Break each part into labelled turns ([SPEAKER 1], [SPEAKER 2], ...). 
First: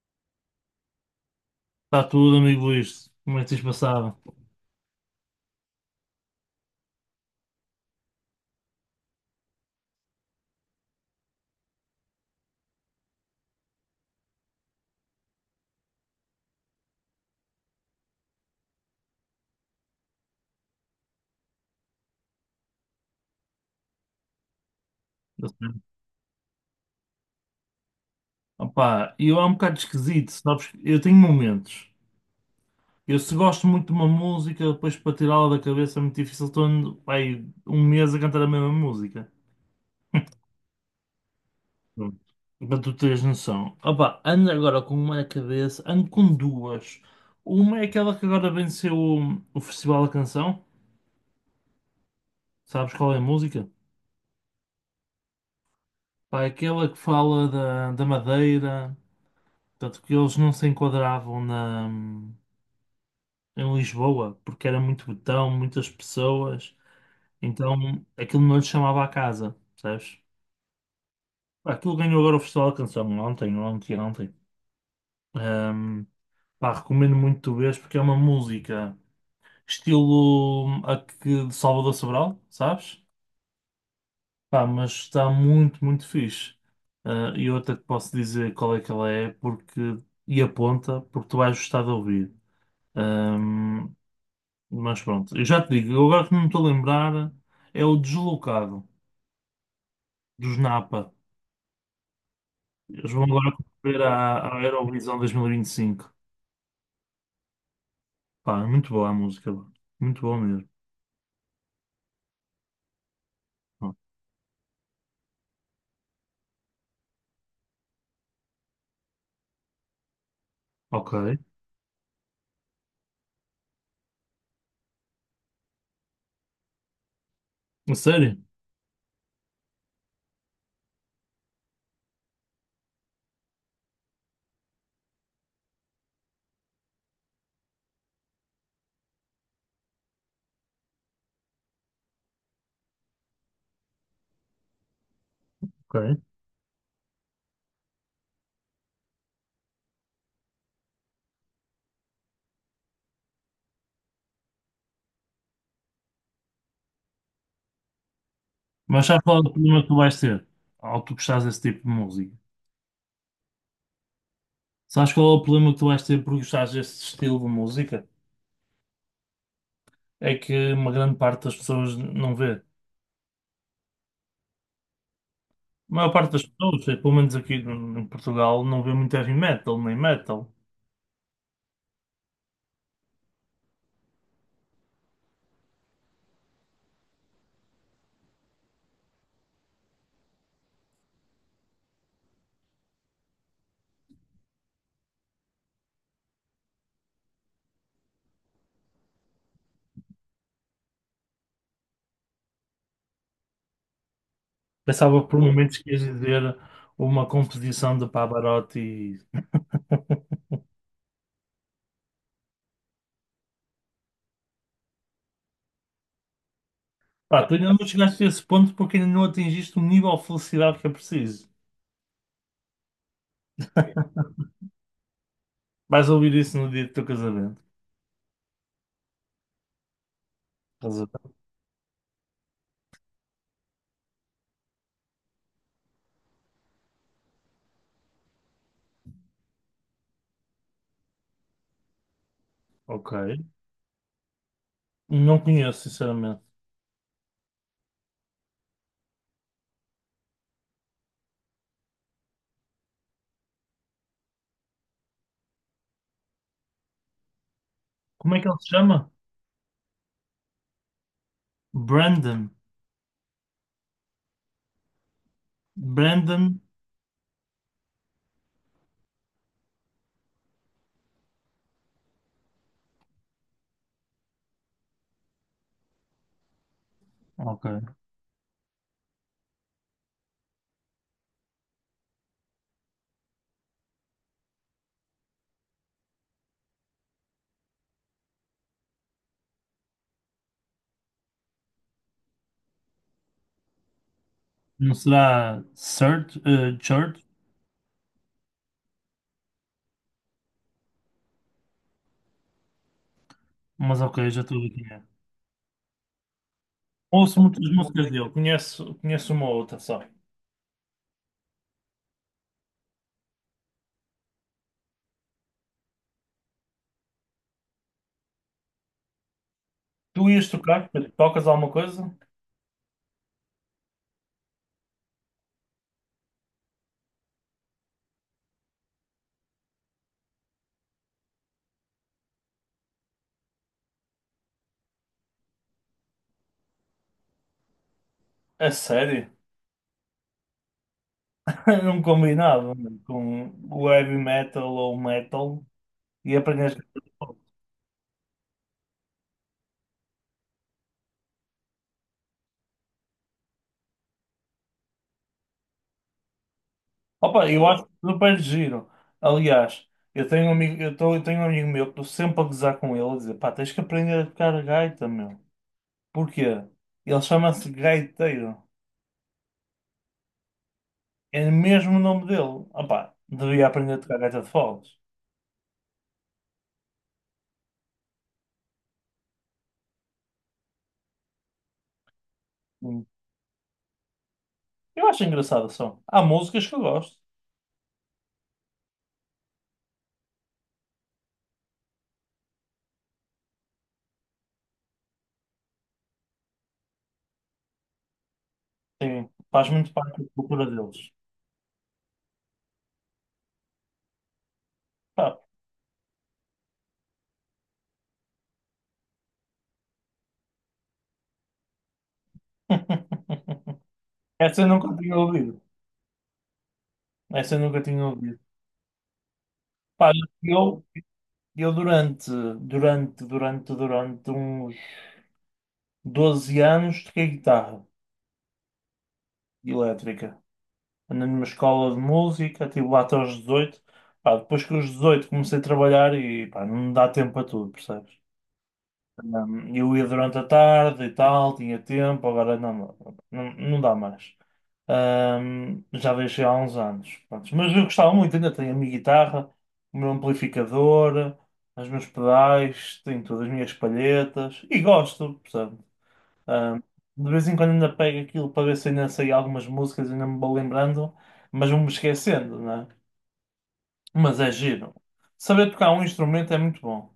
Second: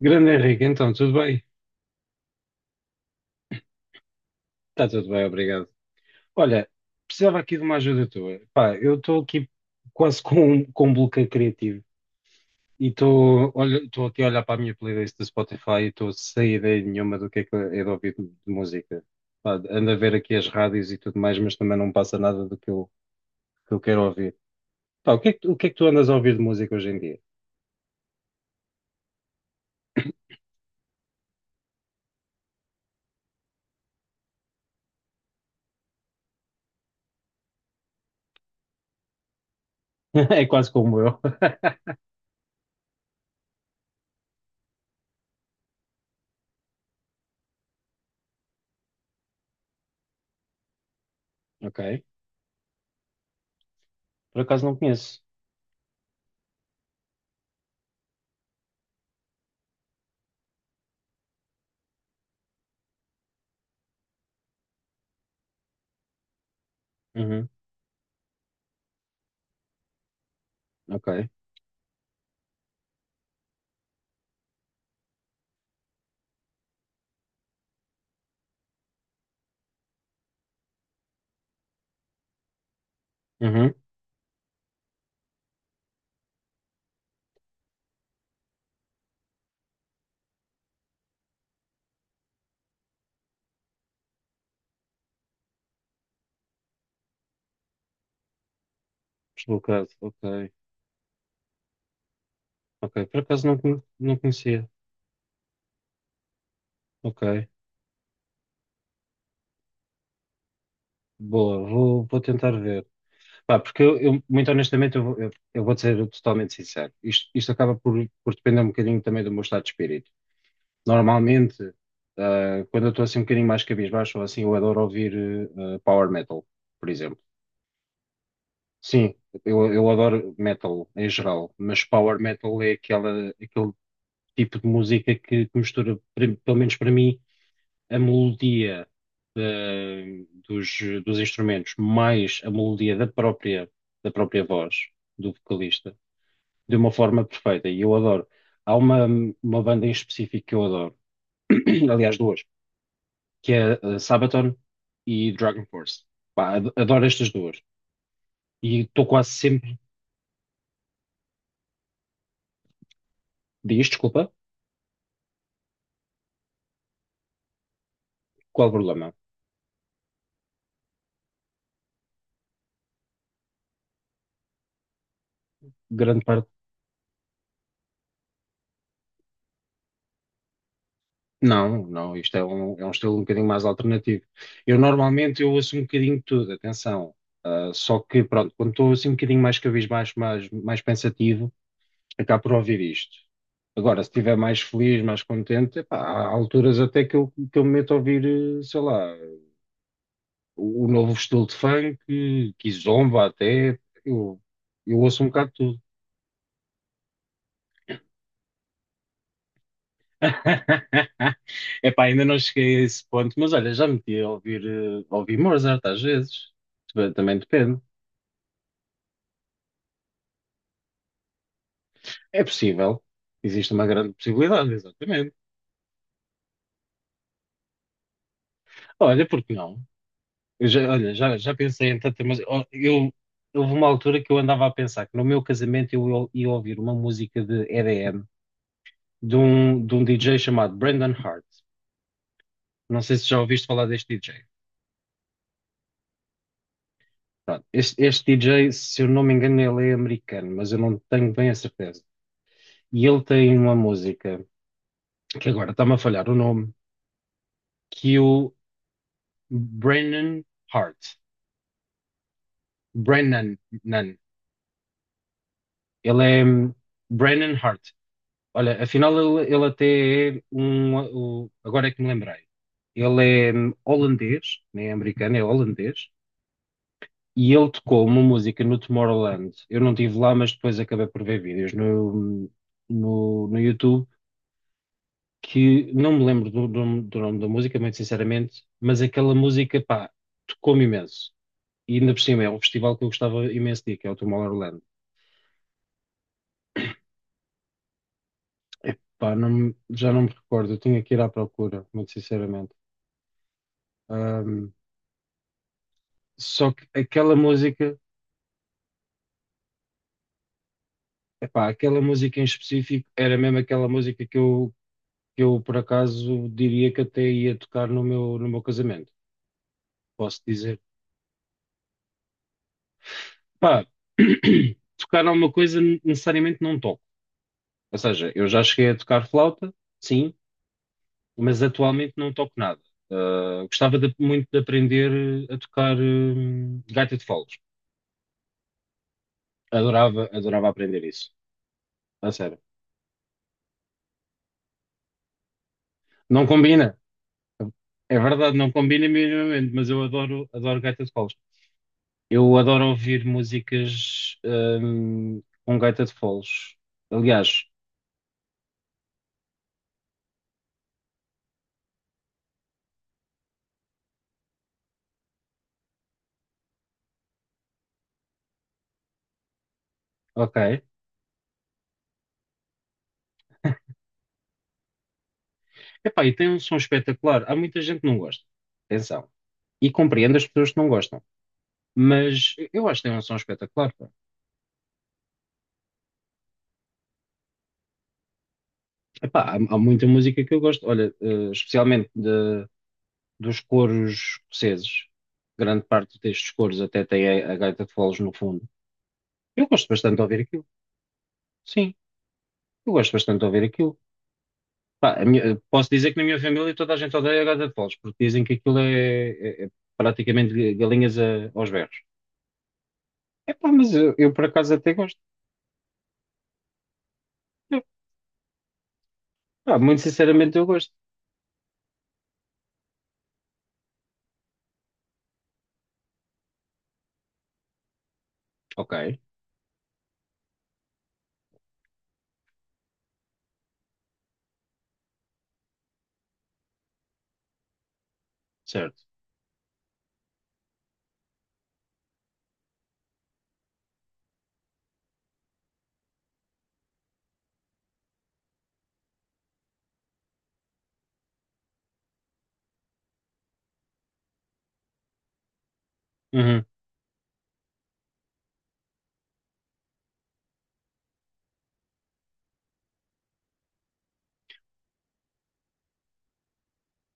[SPEAKER 1] Grande Henrique, então, tudo bem?
[SPEAKER 2] Está tudo, amigo Luís. Como é que tens passado?
[SPEAKER 1] Está tudo bem, obrigado. Olha, precisava aqui de uma ajuda tua. Pá, eu estou aqui quase com, com um bloqueio criativo e estou olha, estou aqui a olhar para a minha playlist do Spotify e estou sem ideia nenhuma do que é de ouvir de música. Pá, ando a ver aqui as rádios e tudo mais, mas também não passa nada do que eu quero ouvir. Pá, o que é que,
[SPEAKER 2] Tá
[SPEAKER 1] o que é que
[SPEAKER 2] certo.
[SPEAKER 1] tu andas a ouvir de música hoje em dia?
[SPEAKER 2] Opá, eu é um bocado esquisito, sabes? Eu tenho momentos. Eu se gosto muito de uma música, depois para tirá-la da cabeça é muito difícil. Estou ando, pá, aí um mês a cantar a mesma música.
[SPEAKER 1] É quase como eu.
[SPEAKER 2] Pronto. Para tu teres noção. Opá, ando agora com uma na cabeça, ando com duas. Uma é aquela que agora venceu o Festival da Canção.
[SPEAKER 1] Ok.
[SPEAKER 2] Sabes qual é a música?
[SPEAKER 1] Por acaso não conheço.
[SPEAKER 2] Pá, é aquela que fala da Madeira. Portanto, que eles não se enquadravam na em Lisboa, porque era muito botão, muitas pessoas,
[SPEAKER 1] Uhum.
[SPEAKER 2] então aquilo não lhe chamava a casa, sabes.
[SPEAKER 1] Ok.
[SPEAKER 2] Aquilo ganhou agora o Festival da Canção ontem, ontem, ontem. Ahm, Pá, recomendo muito tu vês porque é uma música estilo a que de Salvador Sobral, sabes?
[SPEAKER 1] Uhum.
[SPEAKER 2] Pá, mas está muito, muito fixe. Ah, e eu até te posso dizer qual é que ela é porque, e aponta, porque tu vais gostar de ouvir. Ahm, Mas pronto, eu já te digo, eu agora que não me estou a lembrar, é o Deslocado,
[SPEAKER 1] Deslocado. Ok.
[SPEAKER 2] dos Napa.
[SPEAKER 1] Ok,
[SPEAKER 2] Eles
[SPEAKER 1] por
[SPEAKER 2] vão
[SPEAKER 1] acaso
[SPEAKER 2] agora ver
[SPEAKER 1] não
[SPEAKER 2] a
[SPEAKER 1] conhecia.
[SPEAKER 2] Eurovisão 2025.
[SPEAKER 1] Ok,
[SPEAKER 2] Pá, é muito boa a música, pá. Muito boa mesmo.
[SPEAKER 1] boa, vou tentar ver. Pá, porque
[SPEAKER 2] Pá,
[SPEAKER 1] eu, muito honestamente, eu vou ser totalmente sincero. Isto acaba por depender um bocadinho também do meu estado de espírito.
[SPEAKER 2] ok,
[SPEAKER 1] Normalmente, quando eu estou assim um bocadinho mais cabisbaixo ou assim, eu adoro ouvir power metal, por exemplo.
[SPEAKER 2] a sério?
[SPEAKER 1] Sim, eu adoro metal em geral, mas power metal é aquele tipo de música que mistura, pelo menos para mim, a melodia da- dos, dos instrumentos mais a melodia da da própria voz do vocalista
[SPEAKER 2] Ok.
[SPEAKER 1] de uma forma perfeita. E eu adoro. Há uma banda em específico que eu adoro, aliás, duas, que é Sabaton e Dragon Force. Pá, adoro estas duas. E
[SPEAKER 2] Mas
[SPEAKER 1] estou
[SPEAKER 2] sabes
[SPEAKER 1] quase
[SPEAKER 2] qual é o
[SPEAKER 1] sempre.
[SPEAKER 2] problema que tu vais ter ao tu gostares desse tipo de música?
[SPEAKER 1] Diz, desculpa,
[SPEAKER 2] Sabes qual é o problema que tu vais ter por gostares desse estilo de música?
[SPEAKER 1] qual o problema?
[SPEAKER 2] É que uma grande parte das pessoas não vê. A maior
[SPEAKER 1] Grande
[SPEAKER 2] parte das
[SPEAKER 1] parte.
[SPEAKER 2] pessoas, pelo menos aqui em Portugal, não vê muito heavy metal, nem metal.
[SPEAKER 1] Não, não, isto é é um estilo um bocadinho mais alternativo. Eu normalmente eu ouço um bocadinho de tudo, atenção. Ah, só que, pronto, quando estou assim um bocadinho mais cabisbaixo, mais pensativo, acabo por ouvir isto. Agora, se estiver mais feliz, mais contente, epá, há alturas até que eu me meto a ouvir, sei lá, o novo estilo de funk, que zomba até, eu, eu ouço um
[SPEAKER 2] Pensava por
[SPEAKER 1] bocado de
[SPEAKER 2] momentos
[SPEAKER 1] tudo.
[SPEAKER 2] que ias dizer uma composição de Pavarotti.
[SPEAKER 1] Epá, ainda não cheguei a esse ponto, mas olha, já meti a ouvir, a ouvir Mozart às vezes. Também também
[SPEAKER 2] Pá, tu ainda
[SPEAKER 1] depende.
[SPEAKER 2] não chegaste a esse ponto porque ainda não atingiste o nível de felicidade que é preciso.
[SPEAKER 1] É possível. Existe uma grande possibilidade, exatamente.
[SPEAKER 2] Vais ouvir isso no dia do teu casamento.
[SPEAKER 1] Olha, porque não? Eu já,
[SPEAKER 2] Estás a
[SPEAKER 1] olha,
[SPEAKER 2] ver?
[SPEAKER 1] já pensei em tanta, mas ó, eu, houve uma altura que eu andava a pensar que no meu casamento eu ia ouvir uma música de EDM de um DJ chamado Brendan Hart. Não
[SPEAKER 2] Ok.
[SPEAKER 1] sei se já ouviste falar deste DJ.
[SPEAKER 2] Não conheço, sinceramente.
[SPEAKER 1] Pronto, este DJ, se eu não me engano, ele é americano, mas eu não tenho bem a certeza. E ele tem uma música, que agora está-me a falhar o nome, que é
[SPEAKER 2] Como é que
[SPEAKER 1] o
[SPEAKER 2] ele se chama?
[SPEAKER 1] Brennan Hart.
[SPEAKER 2] Brandon.
[SPEAKER 1] Brennan, nan. Ele é
[SPEAKER 2] Brandon.
[SPEAKER 1] Brennan Hart. Olha, afinal ele até é agora é que me lembrei. Ele é holandês, nem é americano, é holandês. E ele
[SPEAKER 2] Ok.
[SPEAKER 1] tocou uma música no Tomorrowland. Eu não estive lá, mas depois acabei por ver vídeos hum, no YouTube que não me lembro do nome da música, muito sinceramente, mas aquela música, pá, tocou-me imenso. E ainda por cima é um festival que eu gostava imenso de ir, que é o Tomorrowland.
[SPEAKER 2] Não será Sir, Church?
[SPEAKER 1] Epá, já não me recordo, eu tinha que ir à procura, muito sinceramente.
[SPEAKER 2] Mas ok, já estou a ver
[SPEAKER 1] Ahm,
[SPEAKER 2] quem é.
[SPEAKER 1] Só que aquela
[SPEAKER 2] Ouço muitas
[SPEAKER 1] música,
[SPEAKER 2] músicas dele. Conheço, conheço uma ou outra só.
[SPEAKER 1] epá, aquela música em específico era mesmo aquela música que eu por acaso diria que até ia tocar no no meu casamento,
[SPEAKER 2] Tu
[SPEAKER 1] posso
[SPEAKER 2] ias
[SPEAKER 1] dizer.
[SPEAKER 2] tocar? Tocas alguma coisa?
[SPEAKER 1] Pá, tocar alguma coisa necessariamente não toco. Ou seja, eu já cheguei a tocar flauta, sim, mas atualmente não toco nada. Ah, muito de aprender a tocar, gaita de foles.
[SPEAKER 2] A sério?
[SPEAKER 1] Adorava, adorava aprender isso.
[SPEAKER 2] Não
[SPEAKER 1] A sério.
[SPEAKER 2] combinava mano, com o heavy metal ou o metal e
[SPEAKER 1] Não
[SPEAKER 2] aprendes.
[SPEAKER 1] combina. É verdade, não combina minimamente, mas eu adoro, adoro gaita de foles. Eu adoro ouvir músicas, com gaita de foles.
[SPEAKER 2] Opa,
[SPEAKER 1] Aliás,
[SPEAKER 2] eu acho super giro. Aliás, eu tenho um amigo, eu tenho um amigo meu que estou sempre a gozar com ele a dizer, pá, tens que aprender a tocar gaita, meu. Porquê? Ele chama-se gaiteiro.
[SPEAKER 1] ok.
[SPEAKER 2] É mesmo o nome dele. Opá, devia aprender a tocar gaita de foles.
[SPEAKER 1] Epá, e tem um som espetacular. Há muita gente que não gosta. Atenção. E compreendo as pessoas que não gostam. Mas eu acho
[SPEAKER 2] Hum.
[SPEAKER 1] que tem um som espetacular, pá.
[SPEAKER 2] Eu acho engraçado só. Há músicas que eu gosto.
[SPEAKER 1] Epá, há muita música que eu gosto. Olha, especialmente dos coros escoceses. Grande parte destes coros até tem a gaita de foles no fundo.
[SPEAKER 2] Sim,
[SPEAKER 1] Eu
[SPEAKER 2] faz
[SPEAKER 1] gosto
[SPEAKER 2] muito
[SPEAKER 1] bastante
[SPEAKER 2] parte
[SPEAKER 1] de
[SPEAKER 2] da
[SPEAKER 1] ouvir aquilo.
[SPEAKER 2] cultura deles.
[SPEAKER 1] Sim, eu gosto bastante de ouvir aquilo. Pá,
[SPEAKER 2] Pá.
[SPEAKER 1] posso dizer que na minha família toda a gente odeia a gaita de foles, porque dizem que aquilo é praticamente galinhas aos berros. Epá, mas eu por
[SPEAKER 2] Essa eu
[SPEAKER 1] acaso até
[SPEAKER 2] nunca tinha
[SPEAKER 1] gosto.
[SPEAKER 2] ouvido. Essa eu
[SPEAKER 1] Eu,
[SPEAKER 2] nunca tinha ouvido.
[SPEAKER 1] pá, muito
[SPEAKER 2] Pá,
[SPEAKER 1] sinceramente eu
[SPEAKER 2] eu,
[SPEAKER 1] gosto.
[SPEAKER 2] eu durante, durante uns 12 anos toquei guitarra
[SPEAKER 1] Ok,
[SPEAKER 2] elétrica. Andei numa escola de música, estive lá até aos 18. Pá, depois que os 18 comecei a trabalhar e pá, não me dá tempo para tudo, percebes?
[SPEAKER 1] certo.
[SPEAKER 2] Eu ia durante a tarde e tal, tinha tempo, agora não, não dá mais. Já deixei há uns anos. Pronto, mas eu gostava muito, ainda tenho a minha guitarra, o meu amplificador, os meus pedais, tenho todas as minhas palhetas e gosto, percebe?
[SPEAKER 1] Uhum.
[SPEAKER 2] Hum, de vez em quando ainda pego aquilo para ver se ainda sei algumas músicas, ainda me vou lembrando, mas vou-me esquecendo, não é? Mas é giro. Saber tocar um instrumento é muito bom.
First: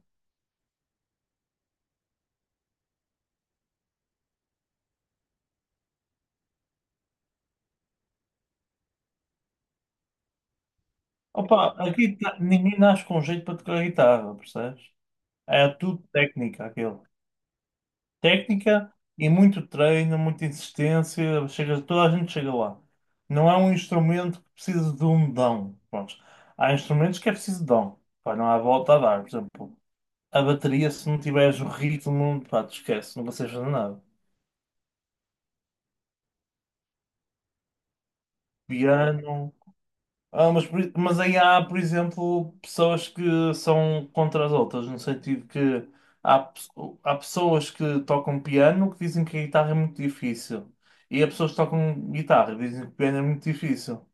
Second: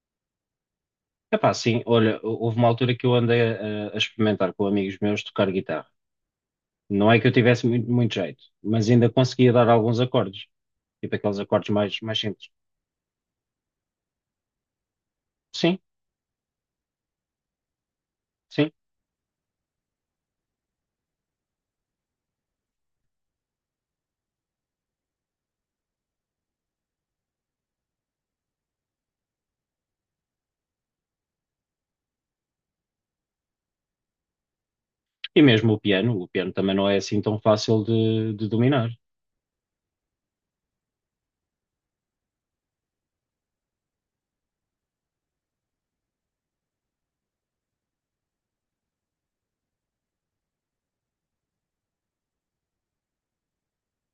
[SPEAKER 1] Epá, sim, olha, houve uma altura que eu andei a experimentar com amigos meus tocar guitarra. Não é que eu tivesse muito, muito jeito, mas ainda conseguia dar alguns acordes, tipo aqueles acordes
[SPEAKER 2] Opa,
[SPEAKER 1] mais simples.
[SPEAKER 2] ninguém nasce com jeito para tocar guitarra, percebes? É
[SPEAKER 1] Sim,
[SPEAKER 2] tudo técnica, aquilo.
[SPEAKER 1] sim.
[SPEAKER 2] Técnica e muito treino, muita insistência, chega, toda a gente chega lá. Não é um instrumento que precisa de um dom. Pronto. Há instrumentos que é preciso dom. Pá, não há volta a dar. Por exemplo, a bateria, se não tiveres o ritmo, pá, te esquece, não consegues fazer nada. Claro.
[SPEAKER 1] E mesmo o piano também não é assim tão fácil de dominar.
[SPEAKER 2] Piano, ah, mas aí há, por exemplo, pessoas que são contra as outras, no sentido que há, pe- há pessoas que tocam piano que dizem que a guitarra é muito difícil. E há pessoas que tocam guitarra e dizem que o piano é muito difícil.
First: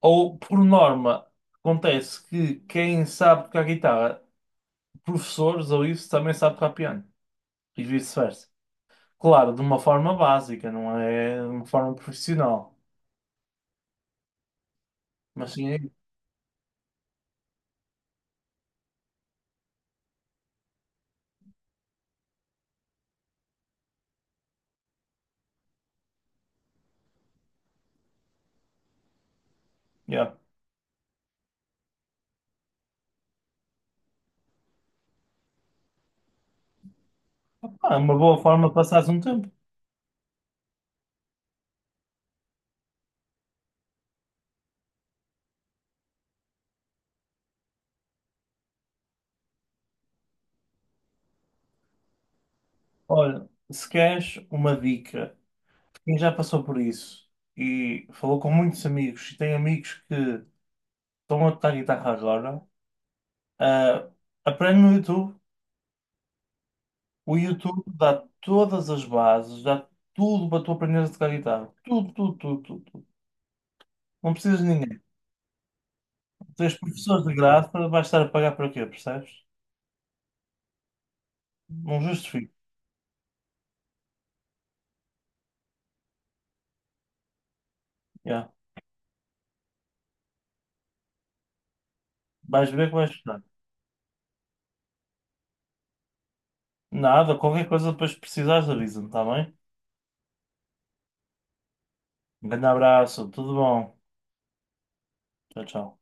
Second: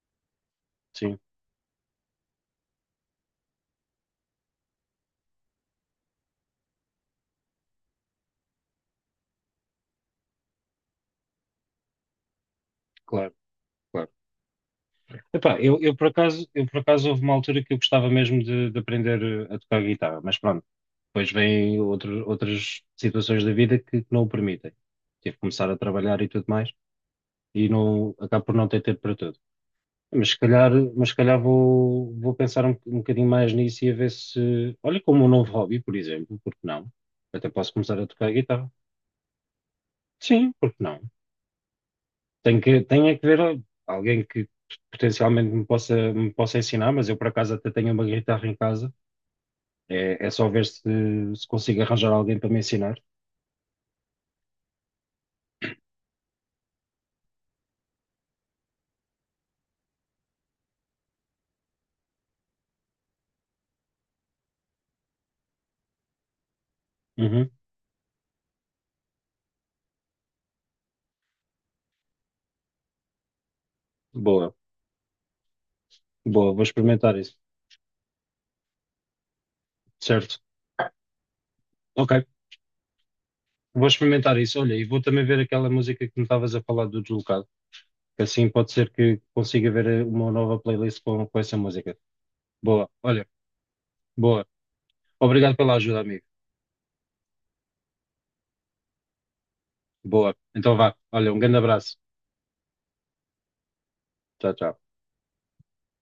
[SPEAKER 2] Ou, por
[SPEAKER 1] Sim,
[SPEAKER 2] norma, acontece que quem sabe tocar guitarra, professores ou isso, também sabe tocar piano. E vice-versa. Claro, de uma forma básica, não é de uma forma profissional.
[SPEAKER 1] claro, claro.
[SPEAKER 2] Mas
[SPEAKER 1] Epá,
[SPEAKER 2] sim, é
[SPEAKER 1] eu por acaso houve uma altura que eu gostava mesmo de aprender a tocar guitarra, mas pronto, depois vêm outras situações da vida que não o permitem. Tive que começar a trabalhar e tudo mais. E não, acabo por não ter tempo para tudo.
[SPEAKER 2] yeah.
[SPEAKER 1] Mas se calhar vou pensar um bocadinho mais nisso e a ver se. Olha, como um novo hobby, por exemplo, porque não? Até posso
[SPEAKER 2] Ah, é
[SPEAKER 1] começar a
[SPEAKER 2] uma
[SPEAKER 1] tocar
[SPEAKER 2] boa forma
[SPEAKER 1] guitarra.
[SPEAKER 2] de passares um tempo.
[SPEAKER 1] Sim, porque não? Tenho é que ver alguém que potencialmente me me possa ensinar, mas eu por acaso até tenho uma guitarra em casa. É só ver se consigo arranjar alguém para me ensinar.
[SPEAKER 2] Olha, se queres uma dica, quem já passou por isso e falou com muitos amigos e tem amigos que estão a tocar guitarra agora, ah, aprende no YouTube. O
[SPEAKER 1] Uhum.
[SPEAKER 2] YouTube dá todas as bases, dá tudo para tu aprenderes a tocar guitarra. Tudo, tudo, tudo, tudo, tudo. Não
[SPEAKER 1] Boa,
[SPEAKER 2] precisas de ninguém.
[SPEAKER 1] boa, vou
[SPEAKER 2] Tens
[SPEAKER 1] experimentar
[SPEAKER 2] professores de
[SPEAKER 1] isso.
[SPEAKER 2] graça, vais estar a pagar para quê, percebes?
[SPEAKER 1] Certo.
[SPEAKER 2] Não
[SPEAKER 1] Ok,
[SPEAKER 2] justifico.
[SPEAKER 1] vou experimentar isso. Olha, e vou também ver aquela música que me estavas a falar do deslocado.
[SPEAKER 2] Yeah.
[SPEAKER 1] Assim pode ser que consiga ver uma nova playlist com essa música.
[SPEAKER 2] Vais
[SPEAKER 1] Boa,
[SPEAKER 2] ver que vais
[SPEAKER 1] olha,
[SPEAKER 2] gostar.
[SPEAKER 1] boa. Obrigado pela ajuda, amigo.
[SPEAKER 2] Nada, qualquer coisa depois que precisares, avisa-me, está bem?
[SPEAKER 1] Boa. Então vá. Olha, um grande abraço.
[SPEAKER 2] Um grande abraço, tudo bom.
[SPEAKER 1] Tchau, tchau.
[SPEAKER 2] Tchau, tchau.